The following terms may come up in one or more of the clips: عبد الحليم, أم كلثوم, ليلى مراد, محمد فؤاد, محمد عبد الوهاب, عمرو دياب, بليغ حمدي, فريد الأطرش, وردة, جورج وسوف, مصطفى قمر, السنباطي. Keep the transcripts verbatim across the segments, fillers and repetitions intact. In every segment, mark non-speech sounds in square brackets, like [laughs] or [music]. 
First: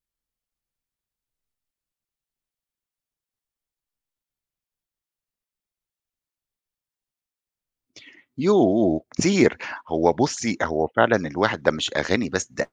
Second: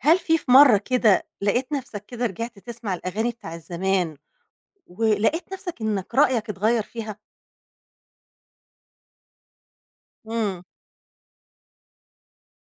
هل في في مرّة كده لقيت نفْسك كده رجعت تسمع الأغاني بتاع الزمان، ولقيت نفْسك إنك رأيك اتغيّر فيها؟ يوه! كتير. هو بُصّي، إمم. هو فعلًا الواحد ده مش أغاني بس، ده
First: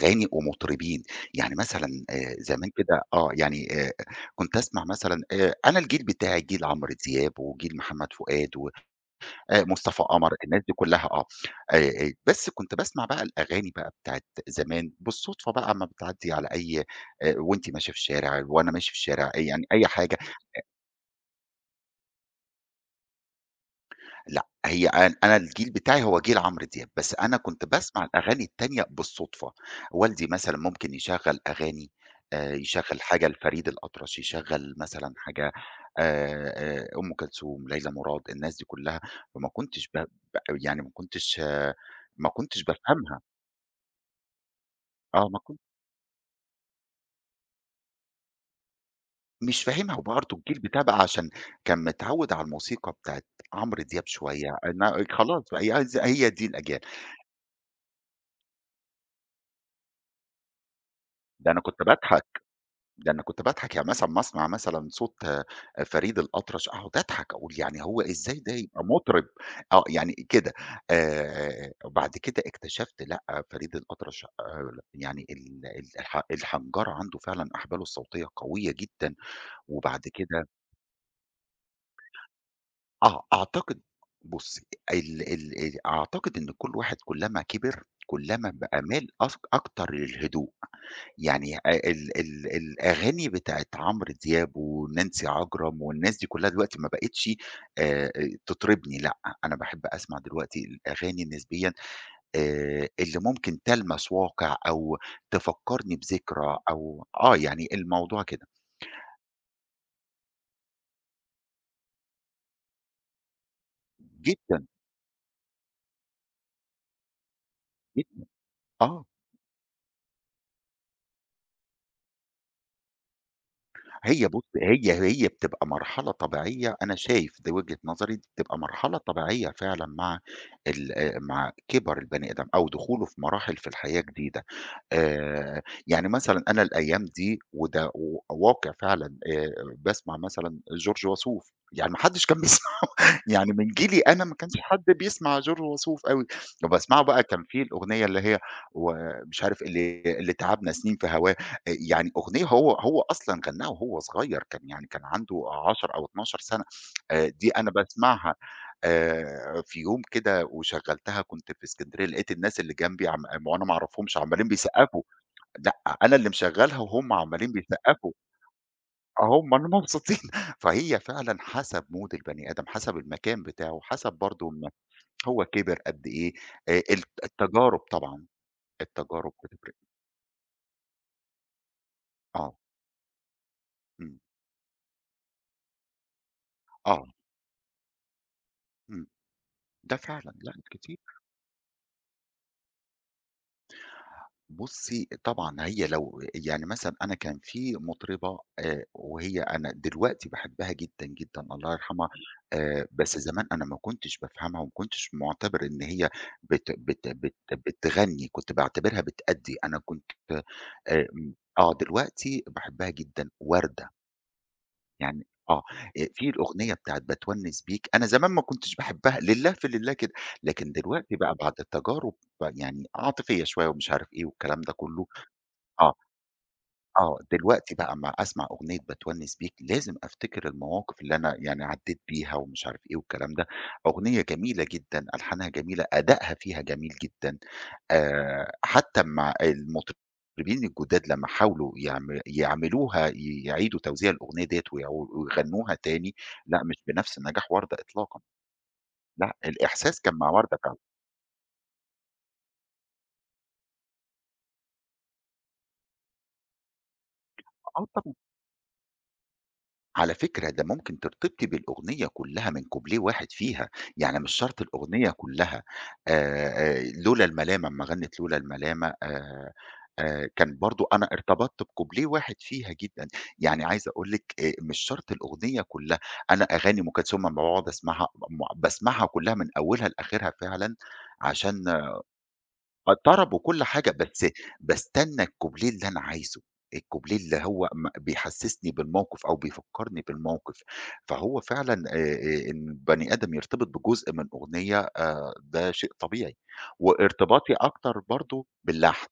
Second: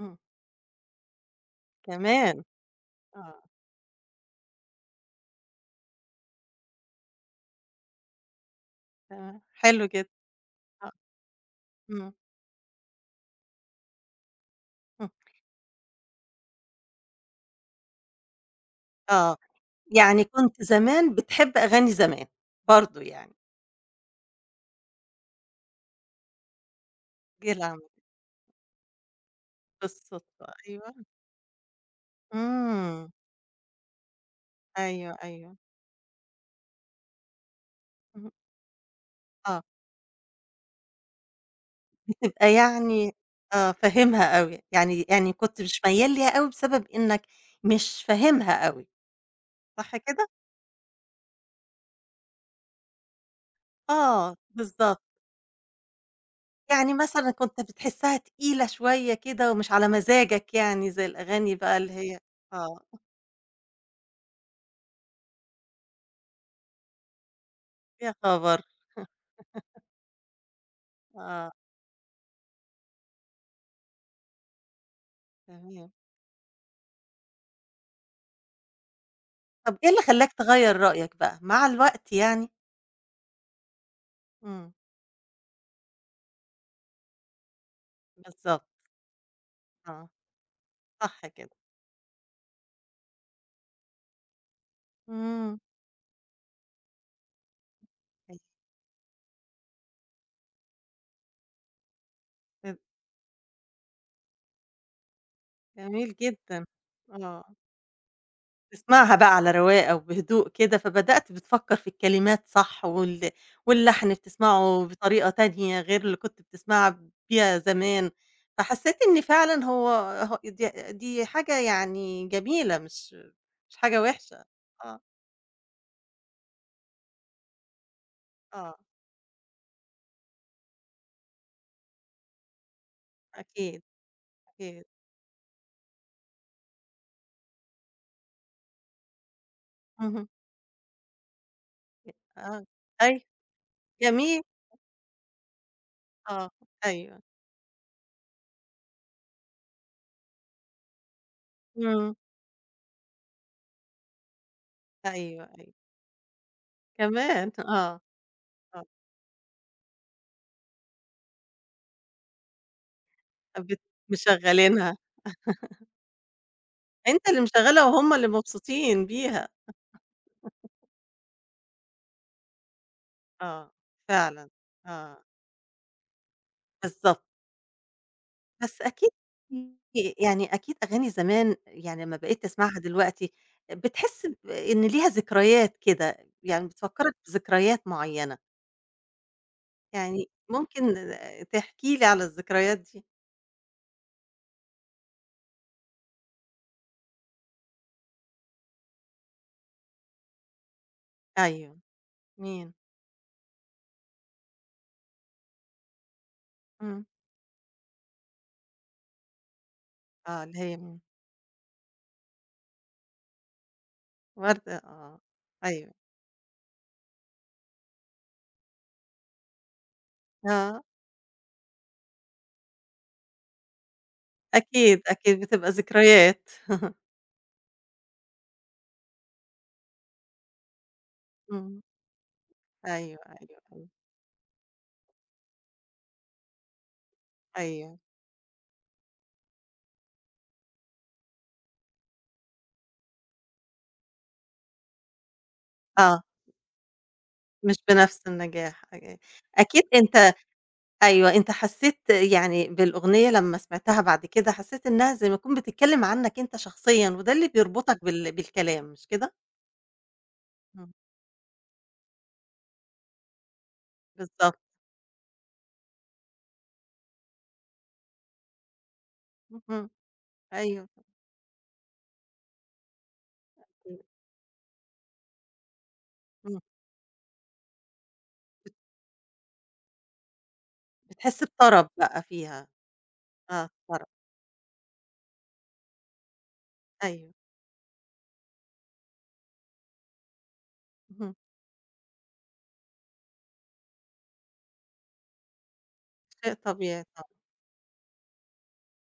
إمم. ومطربين. يعني مثلًا آآ كمان! زمان كده آه. آه. يعني آآ كنت أسمع مثلًا آآ أنا الجيل بتاعي جيل عمرو دياب وجيل محمد فؤاد و تمام، آآ حلو مصطفى جدًا. قمر، الناس دي آه. كُلّها آه. آآ آآ إمم. بس كنت باسمع بقى الأغاني بقى بتاعة زمان إمم. بالصدفة بقى أمّا بتعدّي على أي آآ وأنتِ ماشية في الشارع، وأنا ماشي في الشارع، آه. أي- يعني أي حاجة. يعني كنت زمان بتحب أغاني زمان برضه يعني؟ لأ، هي أن أنا الجيل بتاعي هو جيل عمرو دياب، بس أنا جه كنت العمل باسمع الأغاني التانية بالصدفة، والدي بالصدفة، مثلًا ممكن أيوه. يشغّل أغاني آآ، يشغّل إمم. حاجة لفريد الأطرش، يشغّل مثلًا أيوه، حاجة أيوه. آآ، آآ، أم كلثوم، ليلى مراد، اهم. الناس دي كلها، فما آه. كنتش ب ب يعني ما كنتش آه، ما يبقى كنتش يعني بافهمها، آه، فاهمها أوي، يعني آه، يعني ما كنت كنت مش ميّال ليها أوي بسبب إنك مش فاهمها أوي، مش فاهمها، صح كده؟ وبرضه الجيل بتاعي بقى عشان كان متعوّد على الموسيقى بتاعة عمرو دياب آه، شوية، بالضبط. أنا خلاص بقى هي هي دي الأجيال، يعني مثلًا كنت بتحسّها تقيلة شوية كده ومش على مزاجك يعني زي ده الأغاني أنا بقى كنت اللي هي باضحك. آه. ده أنا كنت باضحك، يعني مثلًا أمّا أسمع مثلًا صوت آه، فريد الأطرش أقعد أضحك، أقول يعني هو يا إزاي ده خبر! يبقى مطرب؟ آه، يعني كده آه، آآ، وبعد كده اكتشفت لأ، فريد الأطرش آآ، يعني ال تمام. ال الح الحنجرة عنده فعلًا أحباله الصوتية قوية جدًا، طَب إيه وبعد اللي خلّاك كده تغيّر رأيك بقى مع الوقت يعني؟ آه، أعتقد بُصّي، إمم. ال ال ال أعتقد إن كل واحد كلّما كِبِر، كلّما بالضبط. بقى مال أك أكتر آه، للهدوء، صح كده. يعني أ ال ال الأغاني بتاعة عمرو دياب ونانسي إمم. عجرم والناس دي كلّها دلوقتي ما بقِتش آآ، تطربني لأ، أنا باحب أسمع دلوقتي الأغاني نسبيًا آآ، اللي ممكن تلمس واقع أو تفكّرني جميل بذكرى جدًا. أو آه، آه. يعني الموضوع كده تسمعها بقى على رواقة وبهدوء كده، فبدأت بتفكّر في الكلمات صح وال واللحن جدًا، بتسمعه بطريقة تانية غير اللي كنت بتسمعها بيها زمان، جدًا، فحسّيت آه. إن فعلًا هو هو دي دي حاجة يعني جميلة مش مش حاجة هي بُص وِحشة. هي آه، هي بتبقى مرحلة طبيعية، أنا شايف دي وجهة نظري، دي بتبقى آه. مرحلة طبيعية فعلًا مع ال آآ، مع كِبَر البني آدم أو دخوله في مراحل في أكيد، الحياة جديدة، أكيد. آآ، يعني مثلًا أنا الأيام دي وده و واقع فعلًا آآ، باسمع اهم. مثلًا جورج وسوف، يعني ما حدش كان بيس آه. أيوه، يعني من جيلي أنا ما جميل. كانش حد بيسمع جورج وسوف أوي، آه، اللي باسمعه أيوه. بقى كان في الأغنية اللي هي ومش عارف اللي اللي تعبنا سنين في هواه، آآ يعني إمم. أغنية هو هو أصلًا غناها وهو صغير، كان يعني كان عنده أيوه، أيوه. عشر أو اتناشر سنة، آآ دي كمان! أنا آه، باسمعها آه. آآ في يوم كده وشغّلتها كنت في اسكندرية، لقيت الناس اللي جنبي عم وأنا ما بت أعرفهمش عمّالين مشغّلينها. بيسقّفوا، لأ أنا اللي مشغّلها وهُم أنت اللي عمّالين مشغّلها بيسقّفوا. وهُم اللي مبسوطين بيها. هُم اللي مبسوطين، [laughs] فهي فعلًا حسب مود البني آدم، حسب المكان آه، بتاعه، حسب برضه فعلًا، م آه، هو كبر قد إيه، آآ الت بالضبط، التجارب طبعًا، بس أكيد التجارب بتفرق، يعني أكيد أغاني زمان يعني لمّا بقيت آه، تسمعها دلوقتي إمم، بتحس ب إن ليها ذكريات كده، يعني آه، بتفكّرك بذكريات معيّنة، إمم، ده يعني فعلًا، لأ ممكن كتير. تحكي لي على الذكريات دي؟ بُصّي، طبعًا هي لو يعني مثلًا أنا كان في مطربة آآ وهي أنا دلوقتي باحبها جدًا، جدًا الله أيوه، يرحمها، مين؟ آآ بس زمان أنا ما كنتش بافهمها وما كنتش معتبر إن هي بت إمم. بت بت بتغني، كنت باعتبرها بتأدّي، أنا كنت آه، اللي هي مين؟ آمم، آه، دلوقتي باحبها جدًا، وردة، وردة، آه. يعني آه، أيوه. آآ في الأغنية بتاعة باتونِّس بيك، أنا زمان ما كنتش باحبها، لله في لله كده، لكن آه، دلوقتي بقى بعد التجارب ب يعني عاطفية شوية ومش عارف إيه والكلام ده أكيد، كلّه، أكيد بتبقى آه، ذكريات [laughs] آه، دلوقتي بقى أمّا أسمع أغنية باتونِّس بيك، لازم أفتكر المواقف اللي أنا يعني إمم، عدّيت بيها ومش عارف إيه أيوه، والكلام ده، أيوه، أيوه. أغنية جميلة جدًا، ألحانها جميلة، أدائها فيها جميل جدًا. أيوه، آآ حتى مع المطربين الجداد لمّا حاولوا يعم يعملوها ي يعيدوا توزيع الأغنية ديّة ويعو ويغنوها تاني، آه، لأ مش بنفس نجاح وردة مش إطلاقًا، بنفس النجاح، أ لأ أكيد. الإحساس كان مع أنت وردة فعلًا، أيوه، أنت حسّيت يعني بالأغنية لمّا سمعتها بعد كده، حسّيت إنها زي ما تكون بتتكلّم عنّك أنت شخصيًا، وده اللي آه بيربطك طبعًا. بال بالكلام مش كده؟ على فكرة ده إمم. ممكن ترتبطي بالأغنية كلها من كوبليه واحد فيها، يعني مش بالضبط. شرط الأغنية كلها آآ، آآ، لولا الملامة أمّا غنِّت لولا الملامة آآ، اهم. آآ، كان برضه أيوه أنا ارتبطت بكوبليه واحد فيها جدًا، يعني عايز صحيح. أقول لِك آآ، مش شرط الأغنية كلها، أنا إمم. أغاني أم كلثوم أمّا باقعد أسمعها م بت باسمعها كلها من أولها لآخرها فعلًا بتحس عشان بطرب بقى فيها. آه، طرب وكل آه حاجة، طرب. بس باستنى الكوبليه اللي أنا عايزه، الكوبليه أيوه. اللي هو م بيحسسني بالموقف أو بيفكّرني بالموقف، اهم. فهو فعلًا آآ، آآ، إن البني آدم يرتبط بجزء من أغنية آآ، ده شيء طبيعي، شيء طبيعي طبعًا. وارتباطي أكتر برضه باللحن،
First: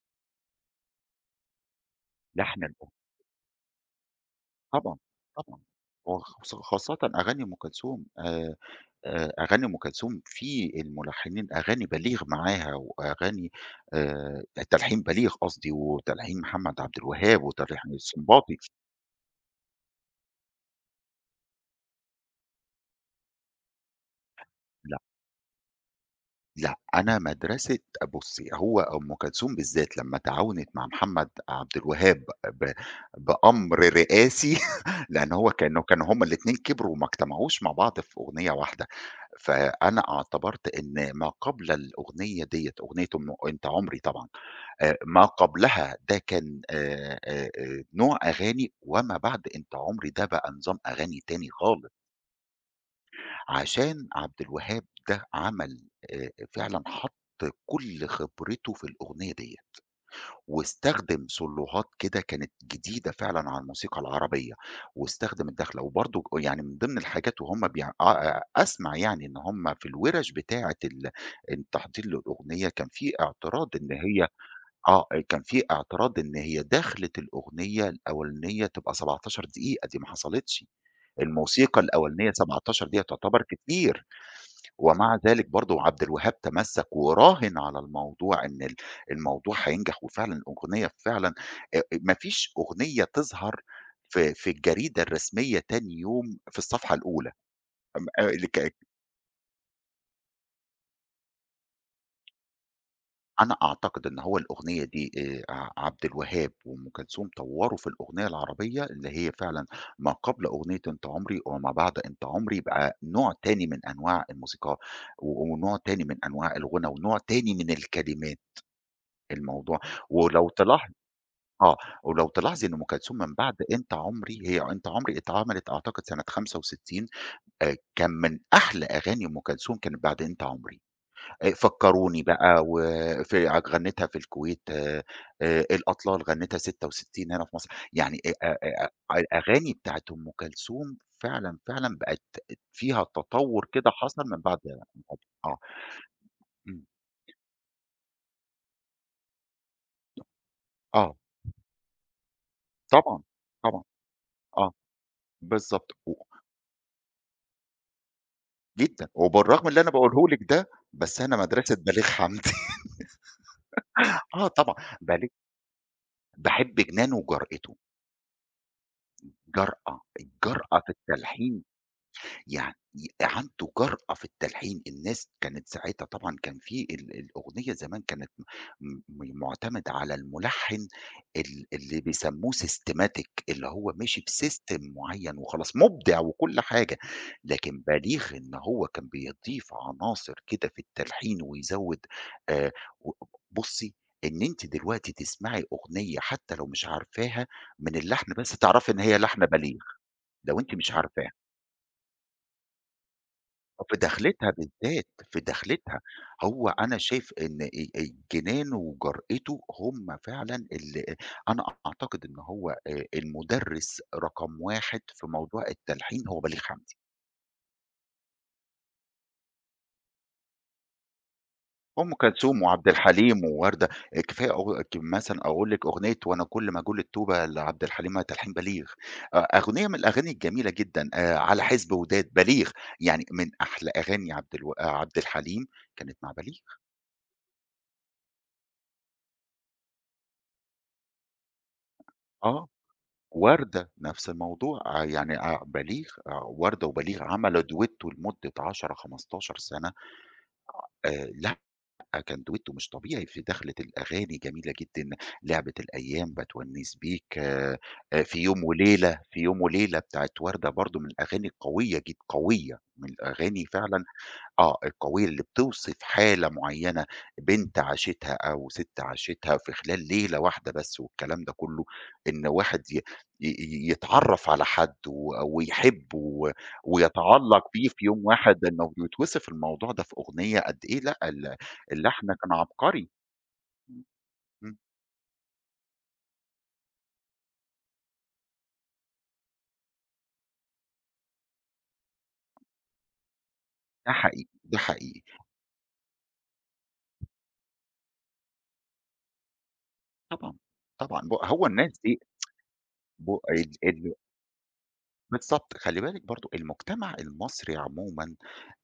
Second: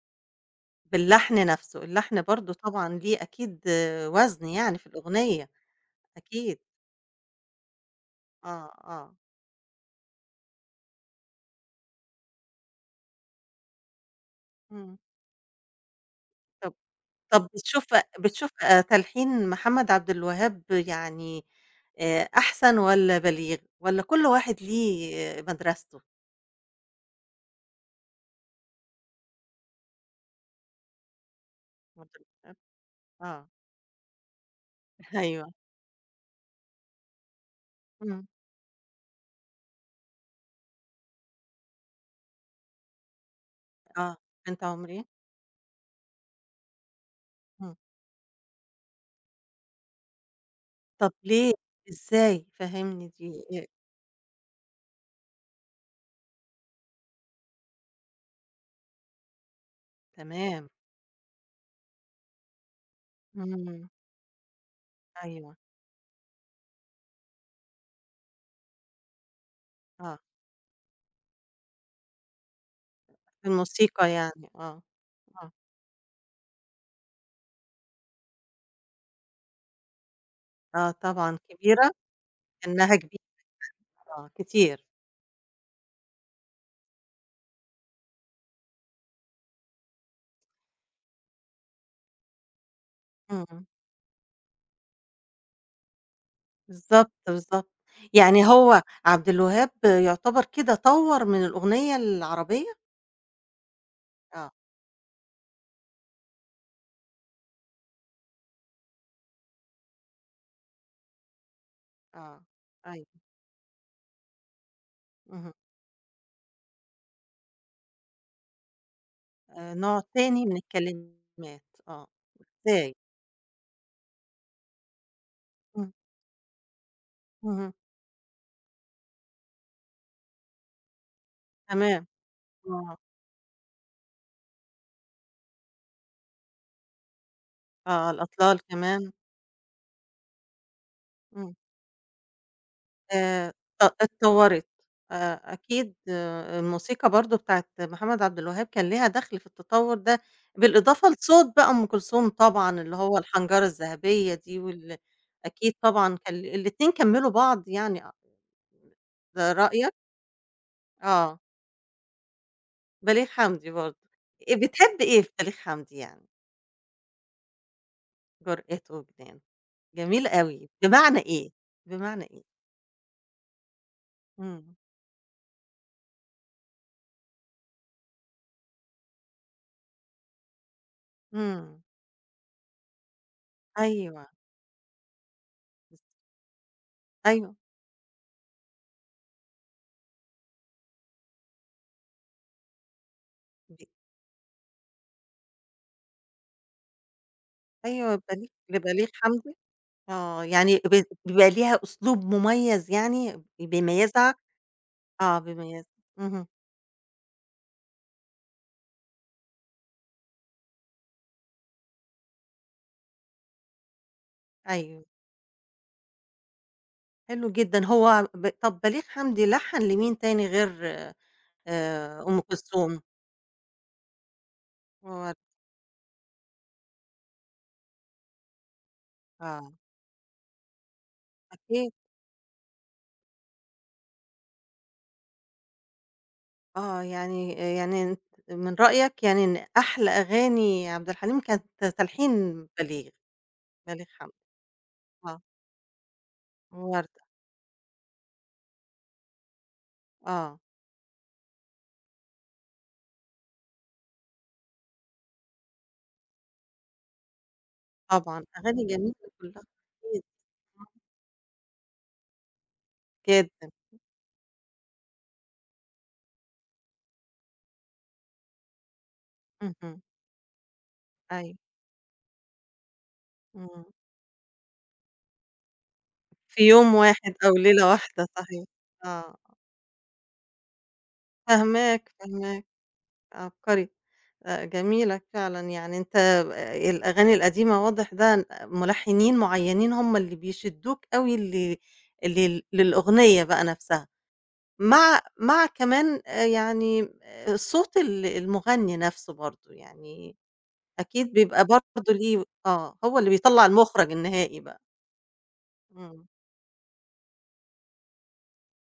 باللحن نَفْسه، اللحن برضه لحن الأغ طبعًا ليه أكيد وزن يعني في طبعًا، الأغنية. طبعًا، وخاص أكيد. خاصةً أغاني أم كلثوم آآ آه، آه. آآ أغاني أم كلثوم في الملحنين أغاني بليغ معاها، وأغاني آآ إمم. تلحين بليغ قصدي، وتلحين طَب محمد عبد الوهاب، طب بتشوف وتلحين بتشوف السنباطي، آآ تلحين محمد عبد الوهاب يعني آآ أحسن والّا بليغ، والّا كل واحد لأ، ليه آه، مدرسته؟ لأ أنا مدرسة بُصّي، هو أم كلثوم بالذات لمّا تعاونت مع محمد عبد الوهاب مدر- ب آه. بأمر رئاسي، [laughs] [laughs] لأن هو أيوه. كانوا كانوا هُم الاتنين كبروا وما اجتمعوش مع بعض في إمم. أغنية واحدة، فأنا اعتبرت إن ما قبل الأغنية ديّة، أغنية أم أنت عمري آه، طبعًا بنت آآ عمري. ما قبلها ده كان آآ آآ إمم. آآ نوع أغاني، وما بعد أنت عمري ده بقى نظام طب أغاني تاني ليه، خالص، إزاي، فهمني دي آآ عشان عبد الوهاب ده عمل آآ فعلًا حَط كل خبرته في الأغنية ديّة، تمام. واستخدم سولوهات كده كانت جديدة فعلًا على إمم. الموسيقى العربية، واستخدم أيوه. الدَخلة، وبرضه ج يعني من ضمن الحاجات وهُم بيع آآ أسمع يعني إن هُم في آه، الوِرَش بتاعة ال التحضير للأغنية كان في في اعتراض إن الموسيقى هي يعني، آه، آه، آآ كان آه، في اعتراض إن هي دخلِت الأغنية الأولانية تبقى سبعتاشر دقيقة، دي ما حصلتش، آه طبعًا الموسيقى كبيرة. الأولانية سبعتاشر سنها دقيقة كبير. تعتبر كتير، آه، كتير. ومع ذلك برضه عبد الوهاب تمسّك وراهن على الموضوع إن ال الموضوع هينجح، وفعلًا الأغنية فعلًا آآ ما فيش أغنية تظهر إمم. في في الجريدة الرسمية تاني يوم في الصفحة بالضبط، الأولى، بالضبط. م آآ ال يعني ك هو عبد الوهاب يعتبر كده طوّر من الأغنية العربية؟ أنا أعتقد إن هو آه، الأغنية دي آآ ع عبد الوهاب وأم كلثوم طوّروا في الأغنية العربية اللي هي فعلًا ما قبل أغنية أنت عمري وما بعد أنت آه، عمري بقى أيوه. نوع تاني من أنواع الموسيقى و اهم. ونوع تاني من أنواع الغُنى ونوع تاني من الكلمات، آآ الموضوع نوع تاني ولو من تلاح الكلمات. آه، آه. ولو تلاحظي إن أم إزاي؟ كلثوم من بعد أنت عمري هي أنت عمري اتعملت إمم. أعتقد سنة خمسة وستين اهم. آآ كان من أحلى أغاني أم كلثوم كانت بعد أنت عمري. آآ تمام. فكّروني بقى آه، وف ع غنّيتها في الكويت آآ الأطلال غنّيتها ستة وستين هنا في مصر، آه، يعني أ أ الأطلال كمان. أ الأغاني بتاعة أم كلثوم إمم. فعلًا، فعلًا بقت فيها آآ تطوّر ط كده حصل من بعد اتطوّرت. من بعد آآ آه، أكيد آآ إمم، الموسيقى برضه بتاعة محمد عبد الوهاب كان ليها دخل في التطوّر ده، بالإضافة آه، لصوت بقى أم كلثوم طبعًا اللي هو طبعًا، الحنجرة طبعًا، الذهبية دي آه، وال أكيد بالضبط، طبعًا و كان الاتنين كمّلوا بعض يعني أ جدًا، ده وبالرغم اللي أنا رأيك؟ باقوله لِك ده، بس أنا آه، مدرسة بليغ حمدي بليغ حمدي برضه. [laughs] آه آآ طبعًا، بتحب إيه بليغ في بليغ حمدي يعني؟ باحب جنانه وجرأته، جرأة وجنان. جرأة، جميل أوي، الجرأة في بمعنى إيه؟ التلحين بمعنى إيه؟ يعني عنده جرأة في إمم. التلحين، الناس كانت ساعتها طبعًا كان في ال الأغنية زمان كانت م م مُعتمدة على الملحّن ال إمم. اللي بيسموه systematic اللي هو ماشي أيوه. بsystem معيّن وخلاص، بالض مُبدع وكل حاجة، أيوه. لكن بليغ إن هو كان بيضيف عناصر كده في التلحين ويزوّد آآ و ب بُصّي، إن أنتِ دلوقتي تسمعي أغنية حتى لو مش عارفاها من أيوه اللحن بليغ بس تعرفي إن لبليغ هي لحن حمدي. بليغ، آه، لو أنتِ يعني مش ب عارفاها. بيبقى ليها أسلوب مميز يعني في بيميزها. دخلتها بالذات، آه، في بيميزها. دخلتها، اهم. هو أنا شايف إن ال الجنانه وجرأته هم فعلًا ال أنا أعتقد إن هو آآ المُدرِّس رقم واحد أيوه. في موضوع التلحين هو بليغ حمدي، حلو جدًا. هو ب طب بليغ حمدي لحّن لمين تاني غير أم آآ، أم كلثوم وعبد كلثوم؟ الحليم ووردة، آه، كفاية أغ ك هو مثلًا أقول لِك أغنية "وأنا كل ما أجول الطوبة" لعبد الحليم ما تلحين بليغ، أ آه، أغنية من الأغاني الجميلة جدًا، آآ "على حِسب أكيد. وداد" بليغ، يعني من أحلى أغاني عبد الو آه، عبد الحليم كانت مع بليغ، آه، يعني يعني أنت من رأيك يعني إن أحلى أغاني عبد الحليم كانت تلحين آه. بليغ. وردة بليغ نفس حمدي. الموضوع، آآ يعني آه، آآ بليغ آه، وردة وبليغ ووردة. عملوا duetto لمدة عشر، خمستاشر سَنة، آه، آآ لأ كان duetto مش طبيعي في دخلة الأغاني جميلة جدًا، لعبة الأيام، باتونِّس بيك، آآ في طبعًا يوم أغاني جميلة وليلة، في يوم كلها. وليلة أكيد، بتاعة وردة برضه من الأغاني القوية جد قوية، من الأغاني جدًا. فعلًا آه، القوية اللي بتوصف حالة معيّنة بنت عاشتها أو ست عاشتها في اهم. خلال ليلة واحدة بس والكلام ده أيوه. كُلّه، إن واحد ي ي إمم. ي يتعرّف على حد و ويحبه و في يوم واحد أو ويتعلّق بيه ليلة في يوم واحدة واحد، صحيح. إنه آه، بيتوصف الموضوع ده في أغنية قد إيه لأ، ال فاهماك، اللحن كان فاهماك. عبقري، عبقري. إمم، آآ، إمم، جميلة فعلًا يعني أنت آآ، الأغاني القديمة واضح ده ملحنين معينين هم اللي بيشدوك أوي ل لل للأغنية بقى نفسها، ده حقيقي، ده مع حقيقي، مع كمان آآ، يعني آه، صوت ال المغني نفسه برضه، يعني طبعًا، طبعًا، أكيد ب بيبقى هو الناس برضه دي ليه آه، هو ب اللي بيطلّع ال المُخرج ال النهائي بقى. بالضبط، خلّي بالِك إمم. برضه المجتمع المصري عمومًا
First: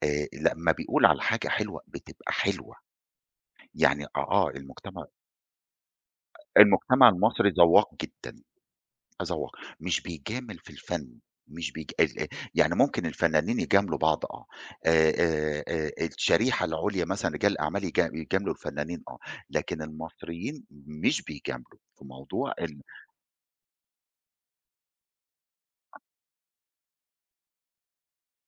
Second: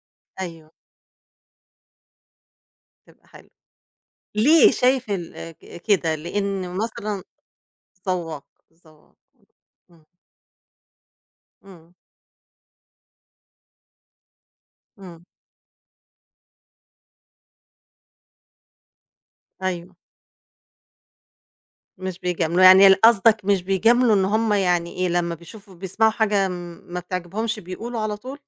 آآ لمّا أيوه، بيقول على حاجة حلوة بتبقى حلوة، بتبقى حلوة. يعني آه، آه ليه المجتمع شايف ال ك كده؟ لإن المجتمع مثلًا المصري ذواق جدًا، ذواق، ذواق. ذواق، مش إمم. بيجامل في الفن، مش بيج إمم. ال آآ يعني ممكن الفنانين يجاملوا بعض آه، آآ إمم. آآ آآ الشريحة العُليا مثلًا رجال الأعمال يجا يجاملوا الفنانين آه، لكن أيوه، المصريين مش بيجاملوا في مش موضوع بيجاملوا. ال يعني ال قصدك مش بيجاملوا إن هُم يعني إيه، لمّا بيشوفوا بيسمعوا حاجة م- ما بتعجبهمش بيقولوا على طول؟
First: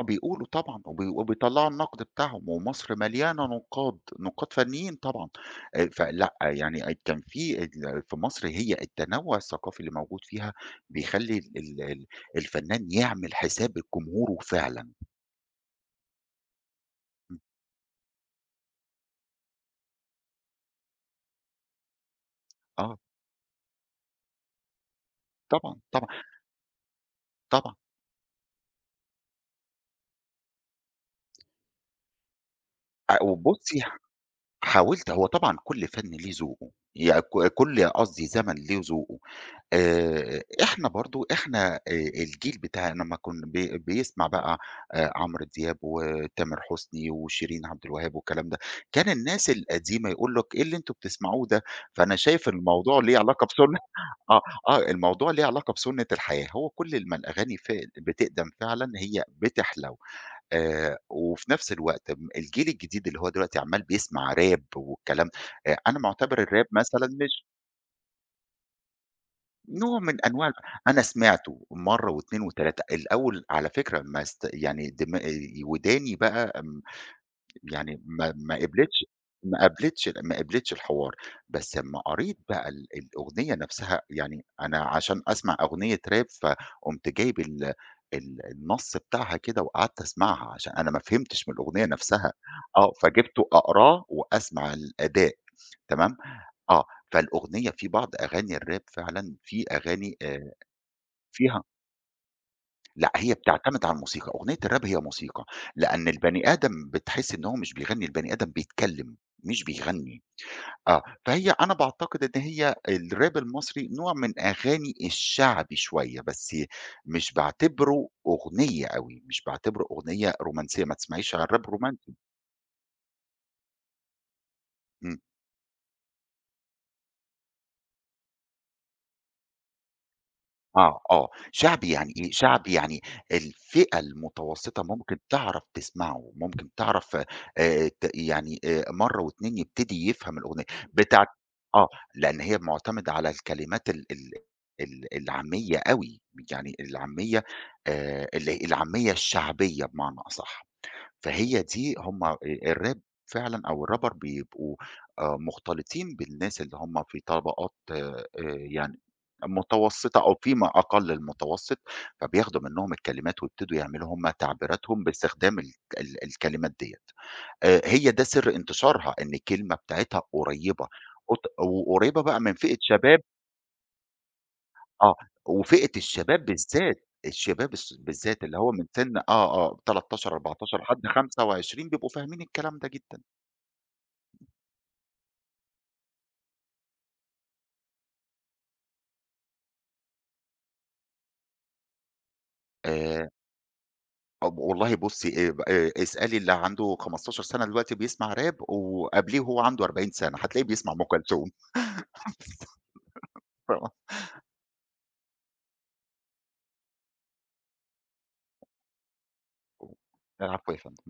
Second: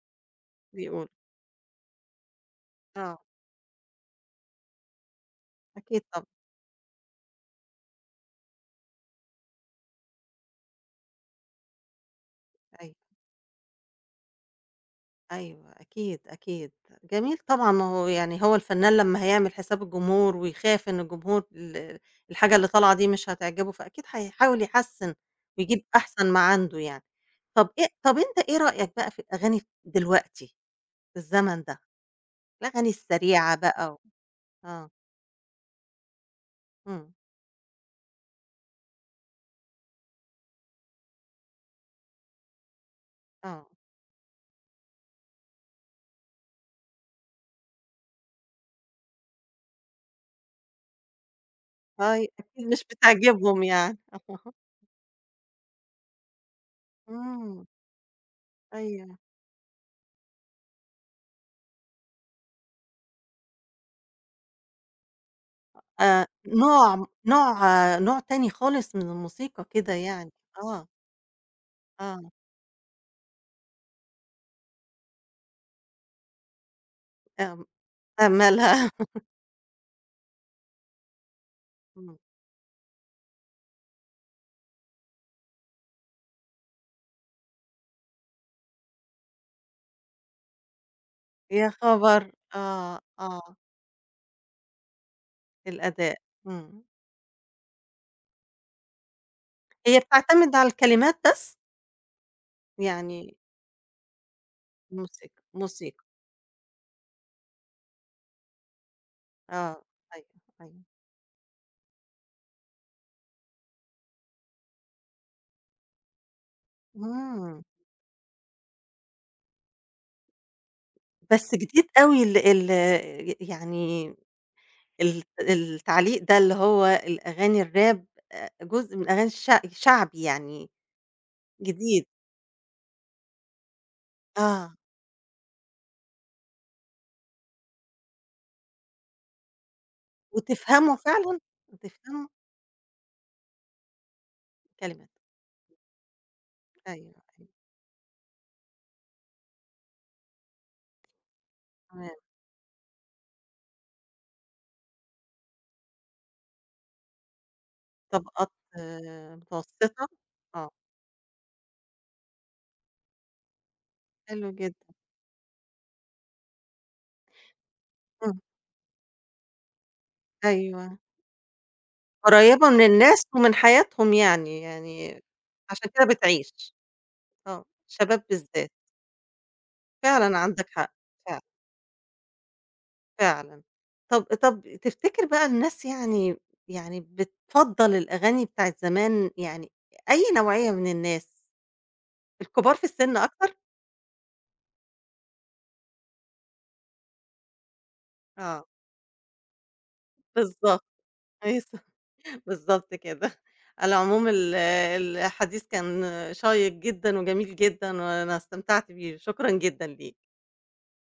آه بيقولوا طبعًا، وبي بيقولوا، وبيطلّعوا النقد بتاعهم، ومصر آه، مليانة نقاد، نقاد فنيين طبعًا، آآ أكيد طبعًا، فلأ، يعني أ كان في ال في مصر هي التنوع الثقافي اللي موجود فيها بيخلّي ال ال ال الفنان أيوه. يعمل حساب لجمهوره فعلًا، أيوه، أكيد، أكيد. جميل إمم، طبعًا، ما هو يعني هو الفنان لمّا هيعمل حساب الجمهور ويخاف إن الجمهور ال الحاجة اللي طالعة آه، دي مش هتعجبه، فأكيد هيحاول يحسِّن طبعًا، ويجيب طبعًا، أحسن ما عنده يعني. طَب طبعًا، إيه. طَب أنت إيه رأيك بقى في الأغاني دلوقتي، في الزمن ده، الأغاني آآ السريعة وبُصّي بقى و ح آه. حاولت هو طبعًا كل فن ليه ذوقه، إمم. يع ك كل قصدي زمن ليه ذوقه. آآ إحنا برضه إحنا آآ الجيل بتاعنا لمّا كُن آه. بي بيسمع بقى آآ عمرو دياب وتامر حسني وشيرين عبد الوهاب والكلام ده، كان الناس القديمة يقول لك: "إيه اللي أنتم بتسمعوه ده؟" فأنا أي شايف أكيد مش الموضوع ليه علاقة بتعجبهم بسُنّة يعني. [laughs] آه، [laughs] آه، الموضوع ليه علاقة بسُنّة الحياة، هو كل ما الأغاني إمم. ف بتقدم فعلًا أيوه. هي بتحلو، آآ وفي نفس الوقت م الجيل الجديد اللي هو دلوقتي عمّال بيسمع راب والكلام آآ أنا آآ مُعتبر الراب نوع مثلًا مش نوع آه، نوع تاني خالص من الموسيقى كده نوع من يعني. أنواع ال آه، أنا سمعته مرّة آه، واتنين وتلاتة الأول على فكرة ما است يعني دما وداني بقى آمم، آه. يعني ما ما أملها قبلتش [laughs] ما قبلتش ما قبلتش الحوار، بس أمّا إمم. قريت بقى ال الأغنية نفسها يعني أنا عشان أسمع أغنية راب فقُمت جايب ال ال النص بتاعها كده وقعدت أسمعها عشان أنا ما فهمتش من يا الأغنية خبر! نفسها، آه، آه، فجِبته آه. أقراه وأسمع الأداء تمام، الأداء. إمم. آه، فالأغنية في بعض أغاني الراب فعلًا في هي أغاني بتعتمد آآ على الكلمات بس؟ فيها لأ، هي يعني بتعتمد على الموسيقى، أغنية الراب هي موسيقى، موسيقى، موسيقى. لأن البني آدم بتحس إن هو مش بيغني، البني آدم بيتكلم مش آه، بيغني، أيوه، أيوه. آه، فهي أنا باعتقد إن هي الراب المصري نوع من أغاني الشعبي شوية، بس مش إمم. باعتبره أغنية أوي، مش باعتبره أغنية رومانسية، ما تسمعيش عن بس الراب جديد رومانسي. أوي ال ال يعني إمم. الت التعليق ده اللي هو الأغاني الراب آآ، جزء من أغاني الش شعبي يعني آه، آه، شعبي جديد. يعني إيه، شعبي يعني الفئة آه، المتوسطة ممكن تعرف تسمعه، ممكن تعرف آآ ت يعني آآ مرّة واتنين يبتدي يفهم الأغنية، وتفهمه بتاعة فعلًا. آه، وتفهمه لأن هي معتمدة على الكلمات ال ال كلماته. ال العامية أوي، يعني أيوه، العامية أيوه، آآ ال العامية الشعبية بمعنى أصح، فهي دي تمام. هم آآ الراب فعلًا أو الرابر بيبقوا آآ مختلطين بالناس اللي هم في طبقات آآ طبقات يعني متوسطة. آه. متوسطة. متوسطة أو فيما آه. أقل المتوسط، فبياخدوا منهم الكلمات ويبتدوا يعملوا هم حلو جدًا. تعبيراتهم باستخدام ال ال الكلمات ديّة، آآ هي ده إمم. سر انتشارها، إن الكلمة بتاعتها قريبة أيوه، قط وقريبة بقى من قريّبة فئة من شباب الناس ومن حياتهم يعني، آه، يعني وفئة عشان كده الشباب بتعيش. بالذات، آه، الشباب الس الشباب بالذات اللي بالذات. هو من سن آه، آه تلتاشر فعلًا عندك أربعة عشر حق. لحد فعلًا، خمسة وعشرين بيبقوا فاهمين الكلام ده جدًا، فعلًا. طب طب تفتكر بقى الناس يعني يعني بتفضّل الأغاني بتاعة زمان يعني أي نوعية من الناس، الكبار في السن آآ أكتر؟ أب والله بُصّي آآ ب آآ اسألي اللي عنده خمسة عشر سنة دلوقتي بيسمع راب آه، وقبليه وهو عنده أربعين سنة، هتلاقيه بالضبط. بيسمع أم كلثوم. أيس بالضبط كده. شكرًا على العموم ال الحديث كان شيّق جدًا وجميل جدًا وأنا استمتعت بيه، شكرًا جدًا ليك. العفو يا فندم.